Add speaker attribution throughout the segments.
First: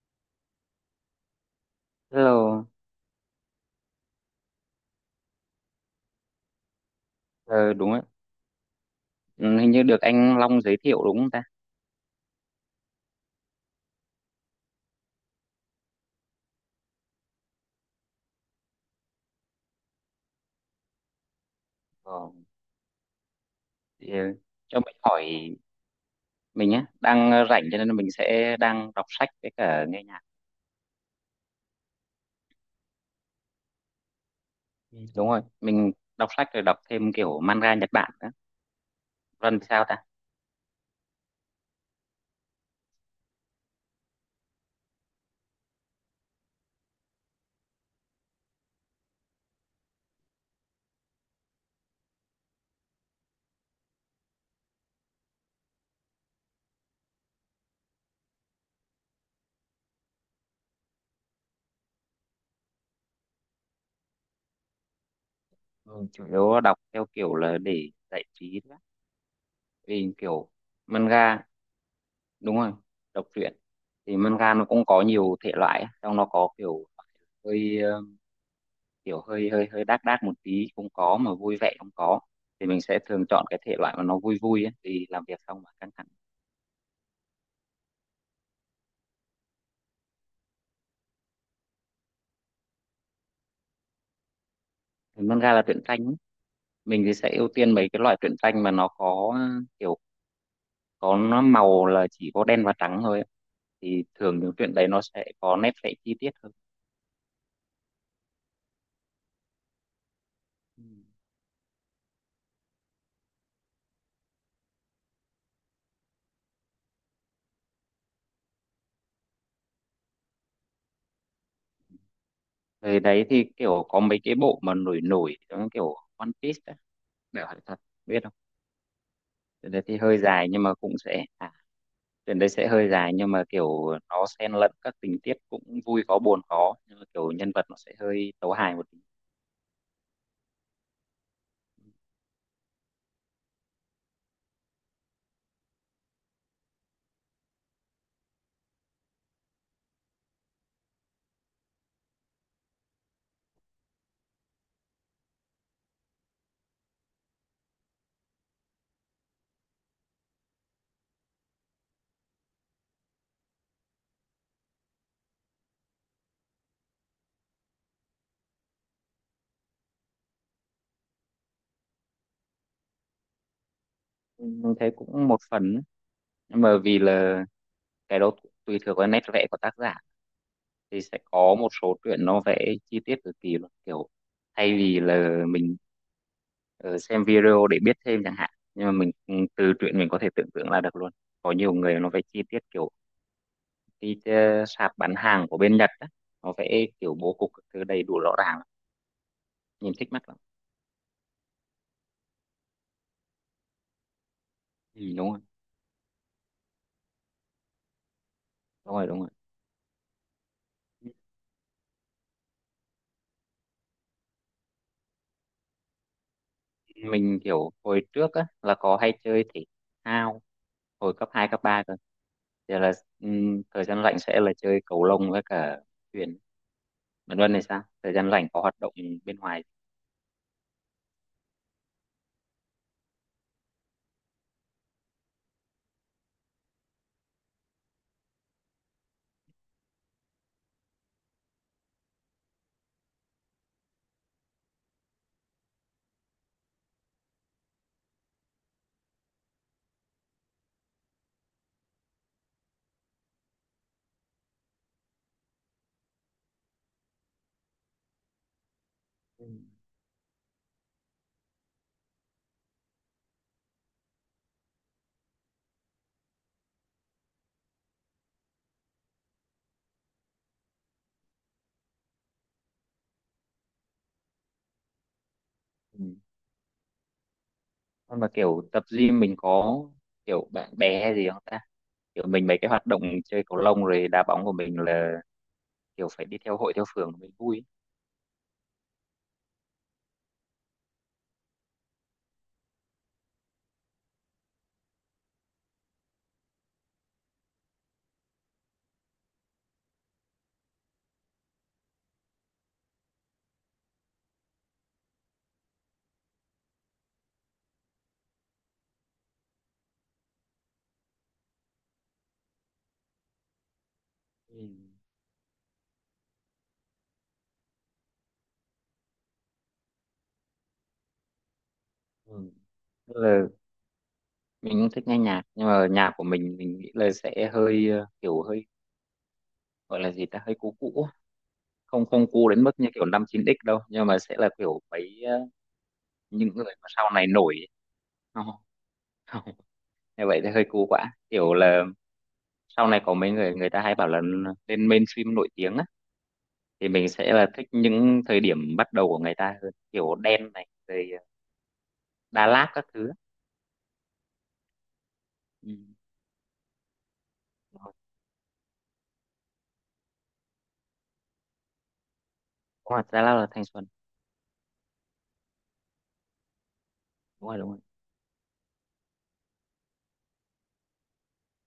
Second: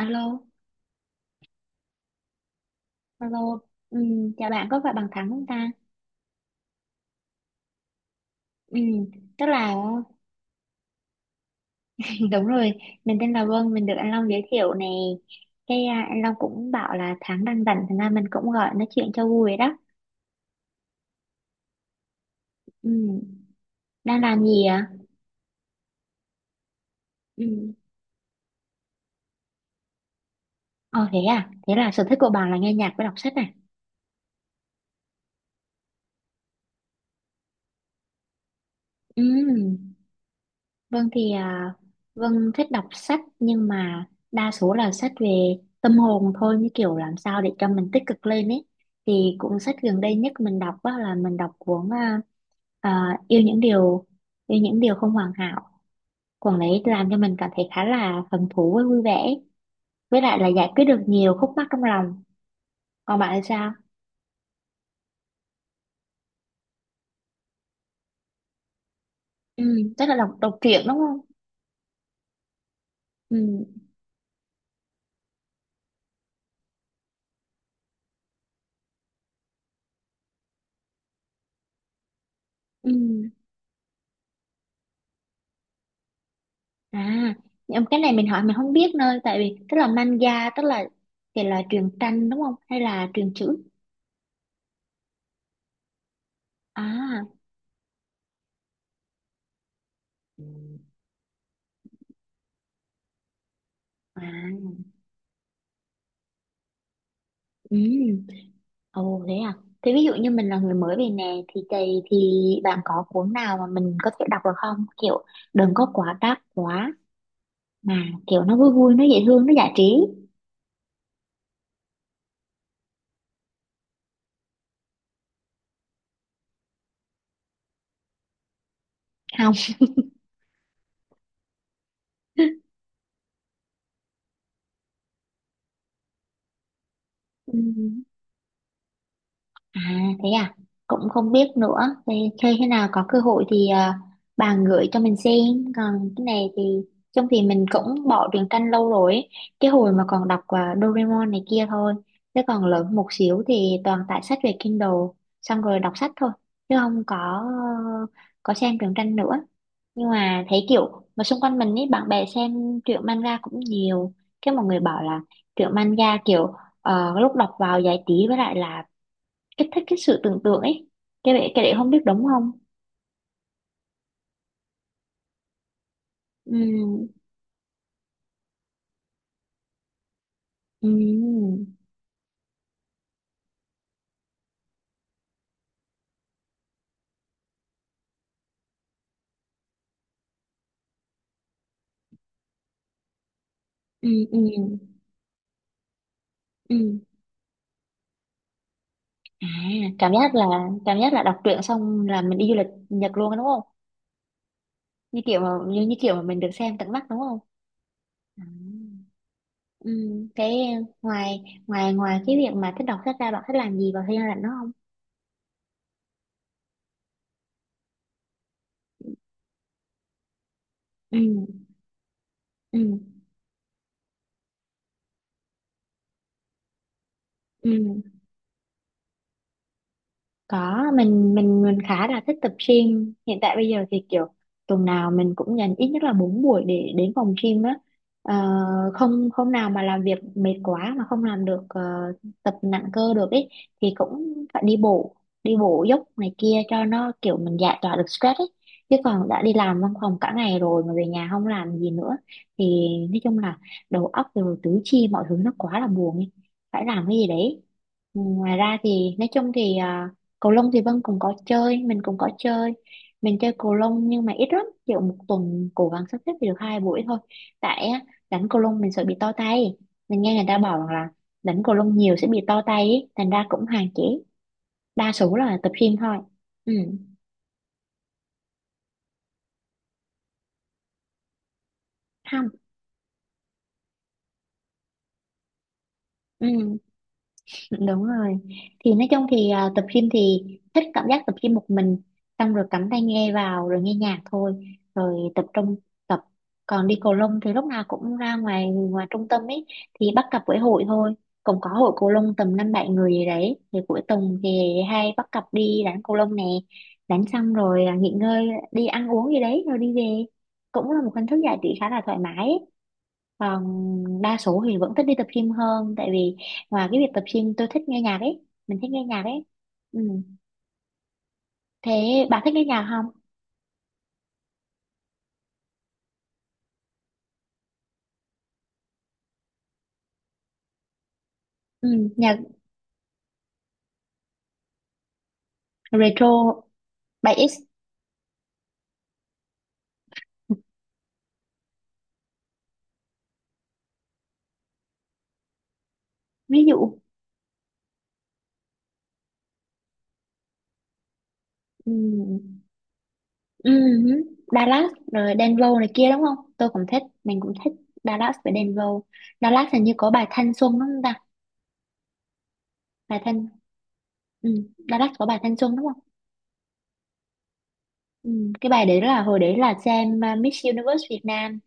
Speaker 1: Alo,
Speaker 2: Hello.
Speaker 1: alo, ừ, chào bạn có phải bằng Thắng không ta?
Speaker 2: Ờ, Đúng ạ.
Speaker 1: Ừ, tức
Speaker 2: Ừ, hình
Speaker 1: là
Speaker 2: như được anh Long giới thiệu đúng không ta?
Speaker 1: đúng rồi, mình tên là Vân, mình được anh Long giới thiệu này. Cái à, anh Long cũng bảo là Thắng đang rảnh, thành ra mình cũng gọi nói chuyện cho vui đó.
Speaker 2: Ờ,
Speaker 1: Ừ,
Speaker 2: thì,
Speaker 1: đang làm gì
Speaker 2: cho
Speaker 1: ạ?
Speaker 2: mình hỏi mình nhé, đang rảnh
Speaker 1: Ừ,
Speaker 2: cho nên mình sẽ đang đọc sách với cả nghe nhạc.
Speaker 1: ồ thế à, thế là sở thích của bạn là nghe nhạc với đọc sách à?
Speaker 2: Ừ. Đúng rồi, mình đọc sách rồi đọc thêm kiểu manga Nhật Bản nữa.
Speaker 1: Ừ,
Speaker 2: Vân thì sao ta?
Speaker 1: Vâng thì Vâng thích đọc sách nhưng mà đa số là sách về tâm hồn thôi như kiểu làm sao để cho mình tích cực lên ấy. Thì cuốn sách gần đây nhất mình đọc á, là mình đọc cuốn à, Yêu những điều yêu những điều không hoàn hảo. Cuốn đấy làm cho mình cảm thấy khá là hứng thú với vui vẻ. Với lại là giải quyết được nhiều khúc mắc trong lòng. Còn bạn thì sao?
Speaker 2: Ừ, chủ yếu đọc theo kiểu là để giải trí thôi á.
Speaker 1: Ừ, chắc
Speaker 2: Vì
Speaker 1: là đọc
Speaker 2: kiểu
Speaker 1: đọc truyện đúng không?
Speaker 2: manga, đúng rồi, đọc
Speaker 1: Ừ,
Speaker 2: truyện. Thì manga nó cũng có nhiều thể loại á, trong nó có kiểu hơi kiểu hơi hơi hơi đác đác một tí không có mà vui vẻ không có, thì mình
Speaker 1: ừ.
Speaker 2: sẽ thường chọn cái thể loại mà nó vui vui ấy, vì làm việc xong mà căng thẳng.
Speaker 1: À, nhưng cái này mình hỏi mình không biết nơi tại vì tức là manga tức là thì là truyện tranh đúng không hay là truyện chữ?
Speaker 2: Thì nôm ra là truyện tranh ấy. Mình thì
Speaker 1: À,
Speaker 2: sẽ ưu tiên mấy cái loại truyện tranh mà nó có kiểu có nó màu là chỉ có đen và trắng thôi ấy. Thì
Speaker 1: à,
Speaker 2: thường những truyện đấy nó sẽ có nét vẽ chi tiết hơn.
Speaker 1: ừ, ồ thế à. Thế ví dụ như mình là người
Speaker 2: Ừ.
Speaker 1: mới về nè thì bạn có cuốn nào mà mình có thể đọc được không? Kiểu đừng có quá đắt quá mà kiểu nó vui vui nó dễ thương nó giải trí
Speaker 2: Về đấy thì kiểu có mấy cái bộ mà nổi nổi giống kiểu One Piece á, để hỏi thật, biết không?
Speaker 1: không?
Speaker 2: Cái đấy thì hơi dài nhưng mà cũng sẽ, à, tuyển đấy sẽ hơi dài nhưng mà kiểu nó xen lẫn các tình tiết cũng vui có buồn có, nhưng mà kiểu nhân
Speaker 1: Ừ.
Speaker 2: vật nó sẽ hơi tấu hài một tí.
Speaker 1: À thế à, cũng không biết nữa. Thế, thế khi nào có cơ hội thì à, bà gửi cho mình xem. Còn cái này thì trong thì mình cũng bỏ truyện tranh lâu rồi ấy. Cái hồi mà còn đọc à, Doraemon này kia thôi. Thế còn lớn một xíu thì toàn tải sách về Kindle, xong rồi đọc sách thôi. Chứ không có có xem truyện tranh nữa. Nhưng mà thấy kiểu mà xung quanh mình ấy bạn bè xem truyện manga cũng nhiều. Cái mọi người bảo là truyện manga kiểu lúc đọc vào giải trí với lại là kích thích cái sự tưởng tượng ấy cái đấy không biết đúng không.
Speaker 2: Mình thấy cũng một phần ấy. Nhưng mà vì
Speaker 1: ừ
Speaker 2: là cái đó tùy thuộc vào nét vẽ của tác giả, thì sẽ có
Speaker 1: ừ
Speaker 2: một số truyện nó vẽ chi tiết cực kỳ luôn, kiểu thay vì là mình ờ, xem video để biết thêm chẳng hạn, nhưng mà mình từ truyện mình có thể tưởng tượng ra được luôn. Có nhiều người nó vẽ chi tiết kiểu
Speaker 1: ừ
Speaker 2: cái
Speaker 1: ừ
Speaker 2: sạp bán hàng của bên Nhật á, nó
Speaker 1: ừ
Speaker 2: vẽ kiểu bố cục các thứ đầy đủ rõ ràng,
Speaker 1: à
Speaker 2: nhìn
Speaker 1: Cảm
Speaker 2: thích mắt
Speaker 1: giác
Speaker 2: lắm.
Speaker 1: là cảm giác là đọc truyện xong là mình đi du lịch Nhật luôn á, đúng không,
Speaker 2: Ừ,
Speaker 1: như
Speaker 2: đúng
Speaker 1: kiểu
Speaker 2: rồi,
Speaker 1: mà như, như kiểu mà mình được xem tận mắt đúng không. à.
Speaker 2: đúng rồi, đúng rồi.
Speaker 1: ừ cái ngoài ngoài ngoài cái việc mà thích đọc sách ra bạn thích làm gì vào thời gian rảnh đó không?
Speaker 2: Mình kiểu hồi trước á là có hay chơi thể thao hồi cấp 2 cấp
Speaker 1: ừ
Speaker 2: 3 cơ, giờ
Speaker 1: ừ
Speaker 2: là thời gian rảnh sẽ là chơi cầu lông với cả thuyền. Bạn Luân này sao,
Speaker 1: ừ
Speaker 2: thời gian rảnh có hoạt động bên ngoài?
Speaker 1: Có, mình khá là thích tập gym. Hiện tại bây giờ thì kiểu tuần nào mình cũng dành ít nhất là 4 buổi để đến phòng gym á. Ờ, không không nào mà làm việc mệt quá mà không làm được tập nặng cơ được ấy thì cũng phải đi bộ dốc này kia cho nó kiểu mình giải tỏa được stress ấy. Chứ còn đã đi làm văn phòng cả ngày rồi mà về nhà không làm gì nữa thì nói chung là đầu óc rồi tứ chi mọi thứ nó quá là buồn ấy. Phải làm cái gì đấy. Ừ, ngoài ra thì nói
Speaker 2: Ừ.
Speaker 1: chung thì cầu lông thì Vân cũng có chơi mình cũng có chơi, mình chơi cầu lông nhưng mà ít lắm kiểu một tuần cố gắng sắp xếp thì được 2 buổi thôi, tại á, đánh cầu lông mình sợ bị to tay, mình nghe người ta bảo rằng là đánh cầu lông nhiều sẽ bị to tay ấy. Thành ra cũng hạn chế, đa số là tập gym
Speaker 2: Ừ.
Speaker 1: thôi. Ừ
Speaker 2: Còn mà kiểu tập gym mình có kiểu bạn bè hay gì không ta, kiểu
Speaker 1: không
Speaker 2: mình mấy cái hoạt động chơi cầu lông rồi đá bóng của mình là kiểu phải đi theo hội
Speaker 1: Ừ,
Speaker 2: theo phường mới vui.
Speaker 1: đúng rồi. Thì nói chung thì à, tập gym thì thích cảm giác tập gym một mình, xong rồi cắm tai nghe vào rồi nghe nhạc thôi, rồi tập trung tập. Còn đi cầu lông thì lúc nào cũng ra ngoài ngoài trung tâm ấy thì bắt cặp với hội thôi, cũng có hội cầu lông tầm năm bảy người gì đấy thì cuối tuần thì hay bắt cặp đi đánh cầu lông nè, đánh xong rồi à, nghỉ ngơi đi ăn uống gì đấy rồi đi về, cũng là một hình thức giải trí khá là thoải mái ấy. Còn đa số thì vẫn thích đi tập gym hơn tại vì ngoài cái việc tập gym tôi thích nghe nhạc ấy, mình thích nghe nhạc ấy. Ừ. Thế bà
Speaker 2: Ừ.
Speaker 1: thích nghe nhạc không?
Speaker 2: Ừ. Mình cũng thích nghe nhạc nhưng mà nhạc của mình nghĩ là sẽ hơi kiểu hơi, gọi là gì ta, hơi cũ cũ.
Speaker 1: Ừ,
Speaker 2: Không không
Speaker 1: nhạc
Speaker 2: cũ đến mức như kiểu năm 9X đâu, nhưng mà sẽ là kiểu mấy những
Speaker 1: retro
Speaker 2: người mà sau này
Speaker 1: 7X
Speaker 2: nổi ấy. Không, không. Như vậy thì hơi cũ quá, kiểu là sau này có mấy người người ta hay bảo là lên mainstream nổi tiếng á,
Speaker 1: ví
Speaker 2: thì
Speaker 1: dụ.
Speaker 2: mình sẽ là thích những thời điểm bắt đầu của người ta hơn, kiểu Đen này rồi
Speaker 1: Ừ.
Speaker 2: Đà Lạt các thứ á.
Speaker 1: Ừ. Dallas rồi Denver
Speaker 2: Ừ.
Speaker 1: này kia đúng không? Tôi cũng thích, mình cũng thích
Speaker 2: Đúng
Speaker 1: Dallas với Denver. Dallas hình như có bài Thanh Xuân đúng không ta?
Speaker 2: rồi,
Speaker 1: Bài
Speaker 2: Đà Lạt
Speaker 1: Thanh,
Speaker 2: là Thanh Xuân.
Speaker 1: ừ. Dallas có bài Thanh Xuân đúng không?
Speaker 2: Đúng rồi, đúng rồi.
Speaker 1: Ừ. Cái bài đấy là hồi đấy là xem Miss Universe Việt Nam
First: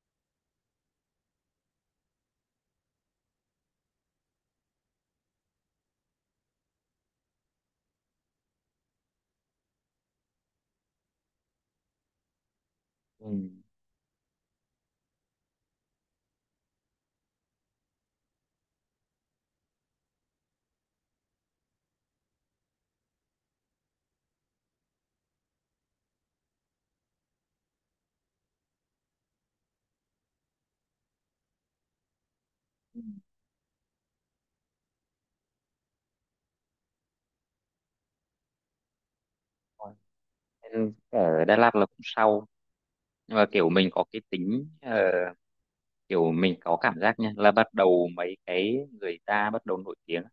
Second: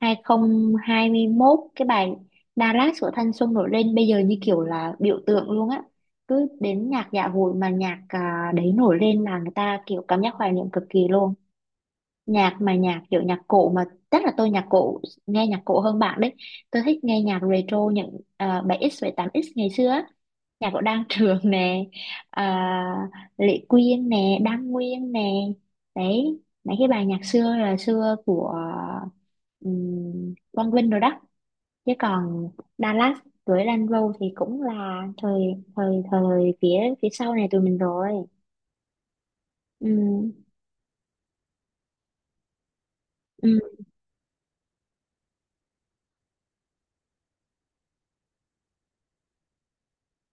Speaker 1: 2021, cái bài Dallas của thanh xuân nổi lên bây giờ như kiểu là biểu tượng luôn á, cứ đến nhạc dạ hội mà nhạc à, đấy nổi lên là người ta kiểu cảm giác hoài niệm cực kỳ luôn. Nhạc mà nhạc kiểu nhạc
Speaker 2: Ừ.
Speaker 1: cổ mà, chắc là tôi nhạc cổ nghe nhạc cổ hơn bạn đấy, tôi thích nghe nhạc retro những à, 7x ngày xưa á, nhà của Đan Trường nè, à, Lệ Quyên nè, Đan Nguyên nè, đấy mấy cái bài nhạc xưa là xưa của Quang Vinh rồi đó. Chứ còn
Speaker 2: Ừ.
Speaker 1: Dallas
Speaker 2: Đúng
Speaker 1: với Lan Râu thì cũng là thời thời thời phía phía sau này tụi mình rồi.
Speaker 2: rồi.
Speaker 1: Ừ
Speaker 2: Nên ở Đà Lạt là cũng sau. Nhưng mà
Speaker 1: ừ
Speaker 2: kiểu mình có cái tính kiểu mình có cảm giác nha, là bắt đầu mấy cái người ta bắt đầu nổi tiếng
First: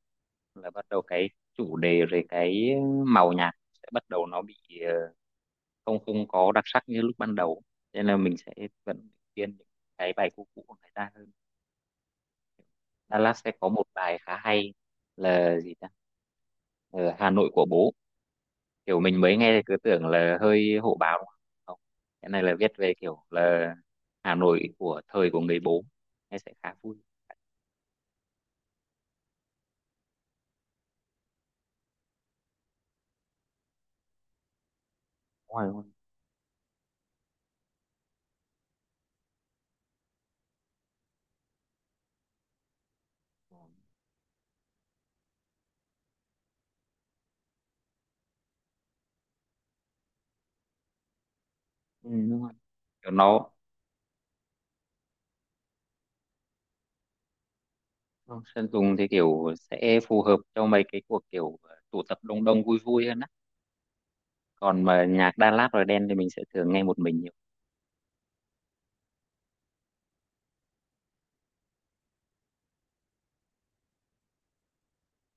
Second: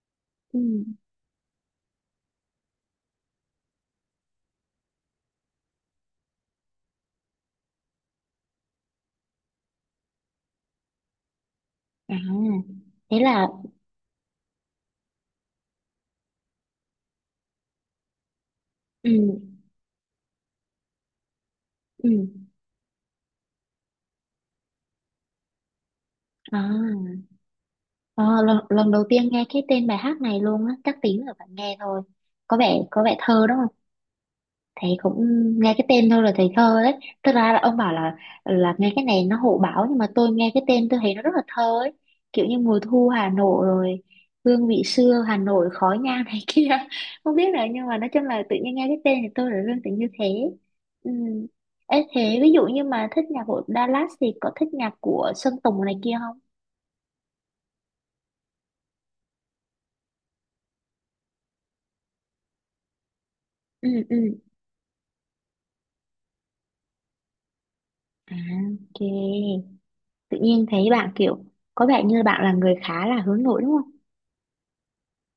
Speaker 1: ừ
Speaker 2: là bắt đầu cái chủ đề rồi cái màu nhạc sẽ bắt đầu nó bị ờ, không không có đặc sắc như lúc ban đầu, nên là mình sẽ vẫn khuyên những cái bài cũ cũ của người ta hơn.
Speaker 1: à thế
Speaker 2: Dallas
Speaker 1: là
Speaker 2: sẽ có một bài khá hay, là gì ta, Ờ, Hà Nội Của Bố, kiểu mình mới
Speaker 1: ừ
Speaker 2: nghe thì cứ tưởng là hơi hổ báo đúng không. Không,
Speaker 1: ừ
Speaker 2: cái này là viết về kiểu là Hà Nội của thời của người bố, nghe sẽ
Speaker 1: à,
Speaker 2: khá vui.
Speaker 1: à lần, Lần đầu tiên nghe cái tên bài hát này luôn á, chắc tí nữa phải nghe thôi, có vẻ thơ đó, thầy cũng
Speaker 2: Đúng rồi,
Speaker 1: nghe
Speaker 2: đúng rồi.
Speaker 1: cái tên thôi là thầy thơ đấy. Thực ra là ông bảo là nghe cái này nó hộ báo nhưng mà tôi nghe cái tên tôi thấy nó rất là thơ ấy, kiểu như mùa thu Hà Nội rồi hương vị xưa Hà Nội khói nhang này kia, không biết là nhưng mà nói chung là tự nhiên nghe cái tên thì tôi là liên tưởng như thế. Ừ. Ê,
Speaker 2: Ừ,
Speaker 1: thế
Speaker 2: đúng
Speaker 1: ví
Speaker 2: rồi.
Speaker 1: dụ như mà
Speaker 2: Kiểu
Speaker 1: thích nhạc
Speaker 2: nó,
Speaker 1: của Dallas thì có thích nhạc của Sơn Tùng này kia không?
Speaker 2: vâng, Sơn Tùng thì kiểu sẽ phù hợp cho mấy cái cuộc kiểu tụ tập đông đông vui vui hơn á,
Speaker 1: ừ ừ
Speaker 2: còn mà nhạc Đà Lạt rồi Đen thì mình sẽ thường nghe một mình nhiều.
Speaker 1: à ok, tự nhiên thấy bạn kiểu có vẻ như bạn là người khá là hướng nội đúng không?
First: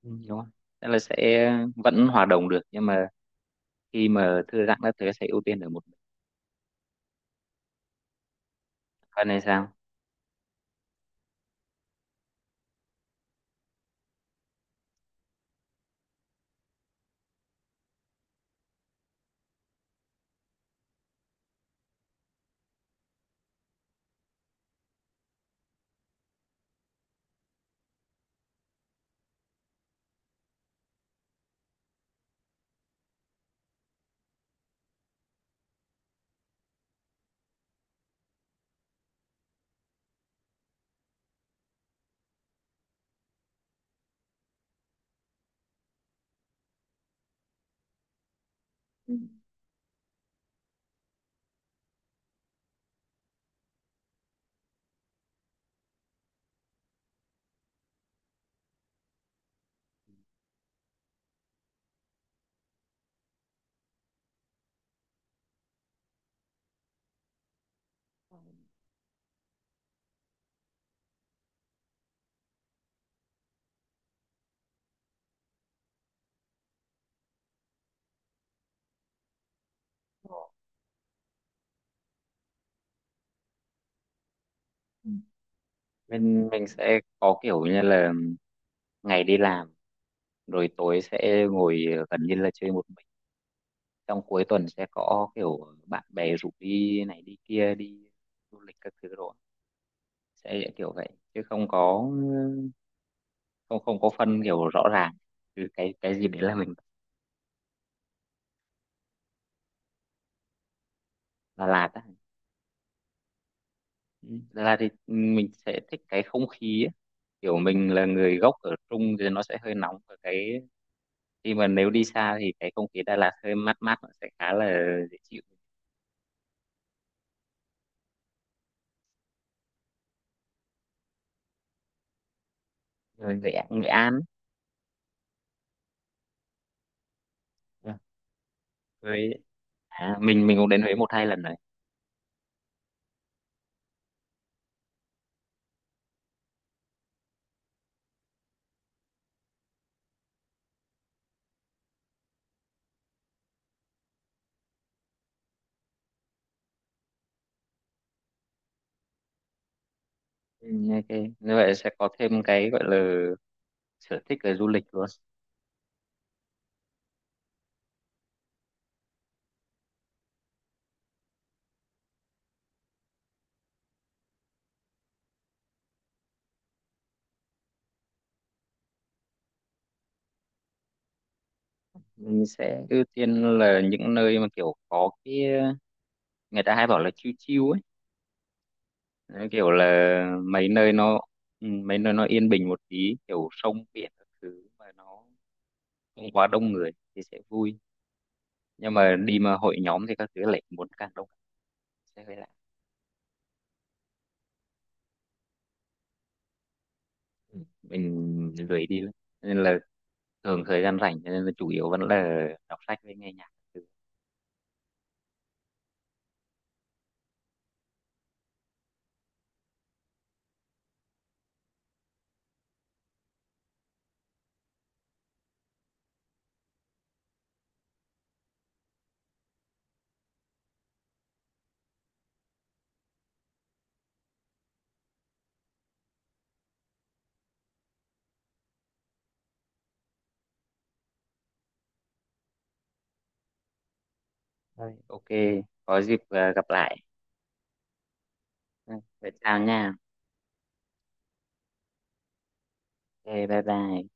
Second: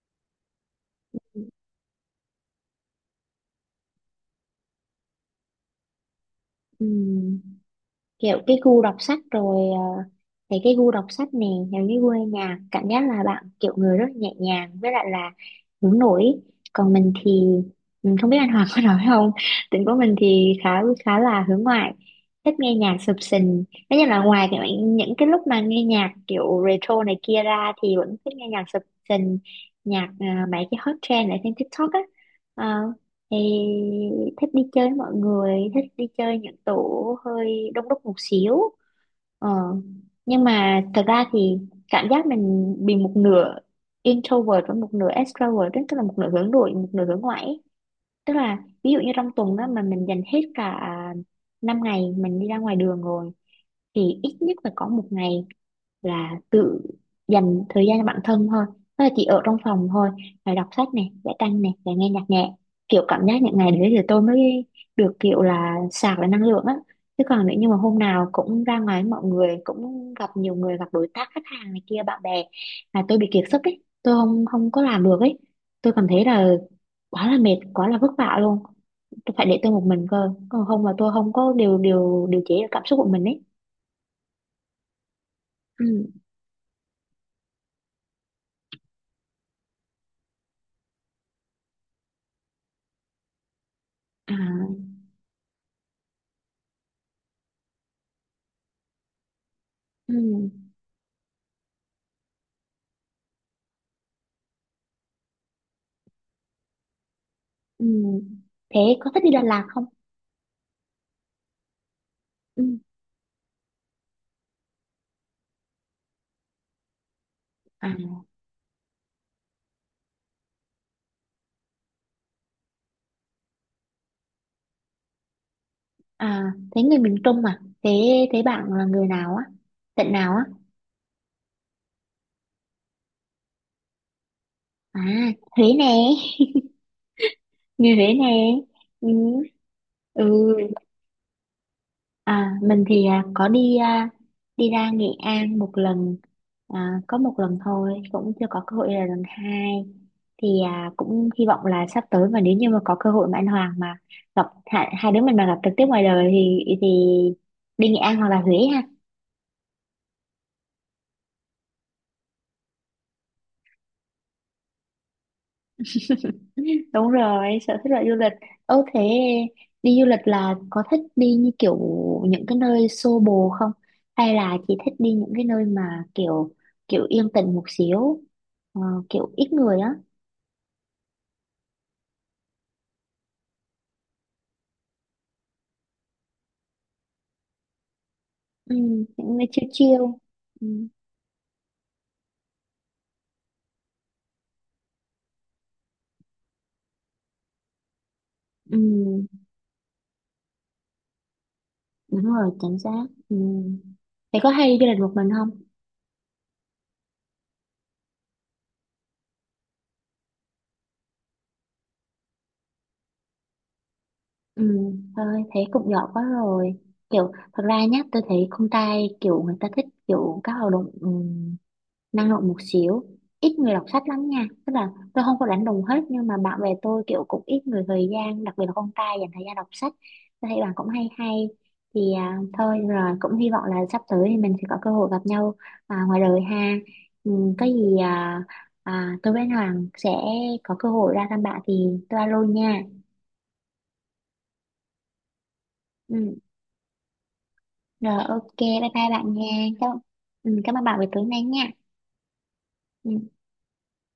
Speaker 2: Ừ, đúng không? Tức là sẽ vẫn hòa đồng được, nhưng mà khi mà thư giãn các thứ sẽ ưu tiên ở một mình.
Speaker 1: Ừ kiểu cái gu đọc sách
Speaker 2: Còn này
Speaker 1: rồi
Speaker 2: sao?
Speaker 1: thấy cái gu đọc sách nè, những cái gu nghe nhạc cảm giác là bạn kiểu người rất nhẹ nhàng với lại là hướng nội. Còn mình thì mình không biết anh Hoàng có nói không, tính của mình thì khá khá là hướng ngoại, thích nghe nhạc sập sình. Tất nhiên là ngoài cái, những cái lúc mà nghe nhạc kiểu retro này kia ra thì vẫn thích nghe nhạc sập sình, nhạc à, mấy cái hot trend ở trên TikTok á. Ờ, Ê, thích đi chơi với mọi người, thích đi chơi những tổ hơi đông đúc một xíu, ờ. Nhưng mà thật ra thì cảm giác mình bị một nửa introvert và một nửa extrovert ấy, tức là một nửa hướng nội một nửa hướng ngoại ấy. Tức là ví dụ như
Speaker 2: Ừ.
Speaker 1: trong tuần đó mà mình dành hết cả 5 ngày mình đi ra ngoài đường rồi thì ít nhất phải có một ngày là tự dành thời gian cho bản thân thôi, tức là chỉ ở trong phòng thôi, là đọc sách này vẽ tranh này và nghe nhạc nhẹ, kiểu cảm giác những ngày đấy thì tôi mới được kiểu là sạc lại năng lượng á. Chứ còn nếu như mà hôm nào cũng ra ngoài với mọi người cũng gặp nhiều người gặp đối tác khách hàng này kia bạn bè là tôi bị kiệt sức ấy, tôi không không có làm được ấy, tôi cảm thấy là quá là mệt quá là vất vả luôn, tôi phải để tôi một mình cơ, còn không là tôi không có điều điều điều chế được cảm xúc của mình ấy.
Speaker 2: Ừ.
Speaker 1: ừ.
Speaker 2: Mình sẽ có kiểu như là ngày đi làm rồi tối sẽ ngồi gần như là chơi một mình, trong
Speaker 1: à
Speaker 2: cuối tuần sẽ có kiểu bạn bè rủ đi này đi kia, đi du lịch các thứ rồi,
Speaker 1: ừ.
Speaker 2: sẽ kiểu vậy, chứ không có, không không có phân kiểu rõ ràng từ cái gì đấy là mình.
Speaker 1: Ừ. Thế có thích đi Đà Lạt không?
Speaker 2: Đà Lạt á?
Speaker 1: Ừ.
Speaker 2: Ừ, Đà Lạt thì mình sẽ thích cái không khí á. Kiểu
Speaker 1: À,
Speaker 2: mình là người gốc ở Trung thì nó sẽ hơi nóng, và cái khi mà nếu đi xa thì cái không khí Đà Lạt hơi mát mát, nó sẽ khá là dễ chịu.
Speaker 1: à, thế người miền Trung à? Thế thế bạn là người nào á? Tận nào á?
Speaker 2: Rồi Nghệ Nghệ An
Speaker 1: À, Huế nè, người
Speaker 2: ấy.
Speaker 1: Huế nè. Ừ.
Speaker 2: Với mình cũng
Speaker 1: ừ.
Speaker 2: đến Huế một hai lần rồi.
Speaker 1: À, mình thì à, có đi à, đi ra Nghệ An một lần, à, có một lần thôi, cũng chưa có cơ hội là lần hai. Thì à, cũng hy vọng là sắp tới mà nếu như mà có cơ hội mà anh Hoàng mà gặp hai, hai đứa mình mà gặp trực tiếp ngoài đời thì đi Nghệ An hoặc là Huế.
Speaker 2: Ừ, ok, như vậy sẽ có thêm cái gọi là sở thích về du lịch luôn.
Speaker 1: Đúng rồi, sở thích là du lịch. Ơ thế đi du lịch là có thích đi như kiểu những cái nơi xô bồ không? Hay là chỉ thích đi những cái nơi mà kiểu kiểu yên tĩnh một xíu, ờ, kiểu ít người á,
Speaker 2: Mình sẽ ưu tiên là những nơi mà kiểu có cái người ta hay bảo là chill chill ấy.
Speaker 1: ừ, những nơi
Speaker 2: Đấy,
Speaker 1: chill
Speaker 2: kiểu
Speaker 1: chill.
Speaker 2: là
Speaker 1: Ừ,
Speaker 2: mấy nơi nó mấy nơi nó yên bình một tí, kiểu sông biển các thứ mà nó không quá đông người thì sẽ vui.
Speaker 1: ừ,
Speaker 2: Nhưng mà đi mà hội nhóm thì các thứ lại muốn càng đông, sẽ
Speaker 1: đúng
Speaker 2: hơi lạ.
Speaker 1: rồi, chính xác. Ừ. Thế có hay đi du lịch một mình không?
Speaker 2: Ừ, mình lười đi lắm. Cho nên là thường thời gian rảnh, cho nên là chủ yếu vẫn là đọc sách với nghe nhạc, các thứ.
Speaker 1: Ừ, thôi thế cũng giỏi quá rồi. Kiểu thật ra nhá, tôi thấy con trai kiểu người ta thích kiểu các hoạt động năng động một xíu, ít người đọc sách lắm nha, tức là tôi không có đánh đồng hết nhưng mà bạn bè tôi kiểu cũng ít người thời gian đặc biệt là con trai dành thời gian đọc sách, tôi thấy bạn cũng hay hay. Thì à, thôi rồi cũng hy vọng là sắp tới thì mình sẽ có cơ hội gặp nhau à, ngoài đời ha, ừ, có gì à, à, tôi với anh Hoàng sẽ có cơ hội ra thăm bạn thì tôi alo nha.
Speaker 2: Thôi, ok, có dịp
Speaker 1: Ừ,
Speaker 2: gặp lại.
Speaker 1: rồi ok bye
Speaker 2: Ừ,
Speaker 1: bye
Speaker 2: vậy
Speaker 1: bạn nha.
Speaker 2: chào
Speaker 1: cảm,
Speaker 2: nha.
Speaker 1: Cảm ơn bạn về tối nay nha. Ừ.
Speaker 2: Ok, bye bye.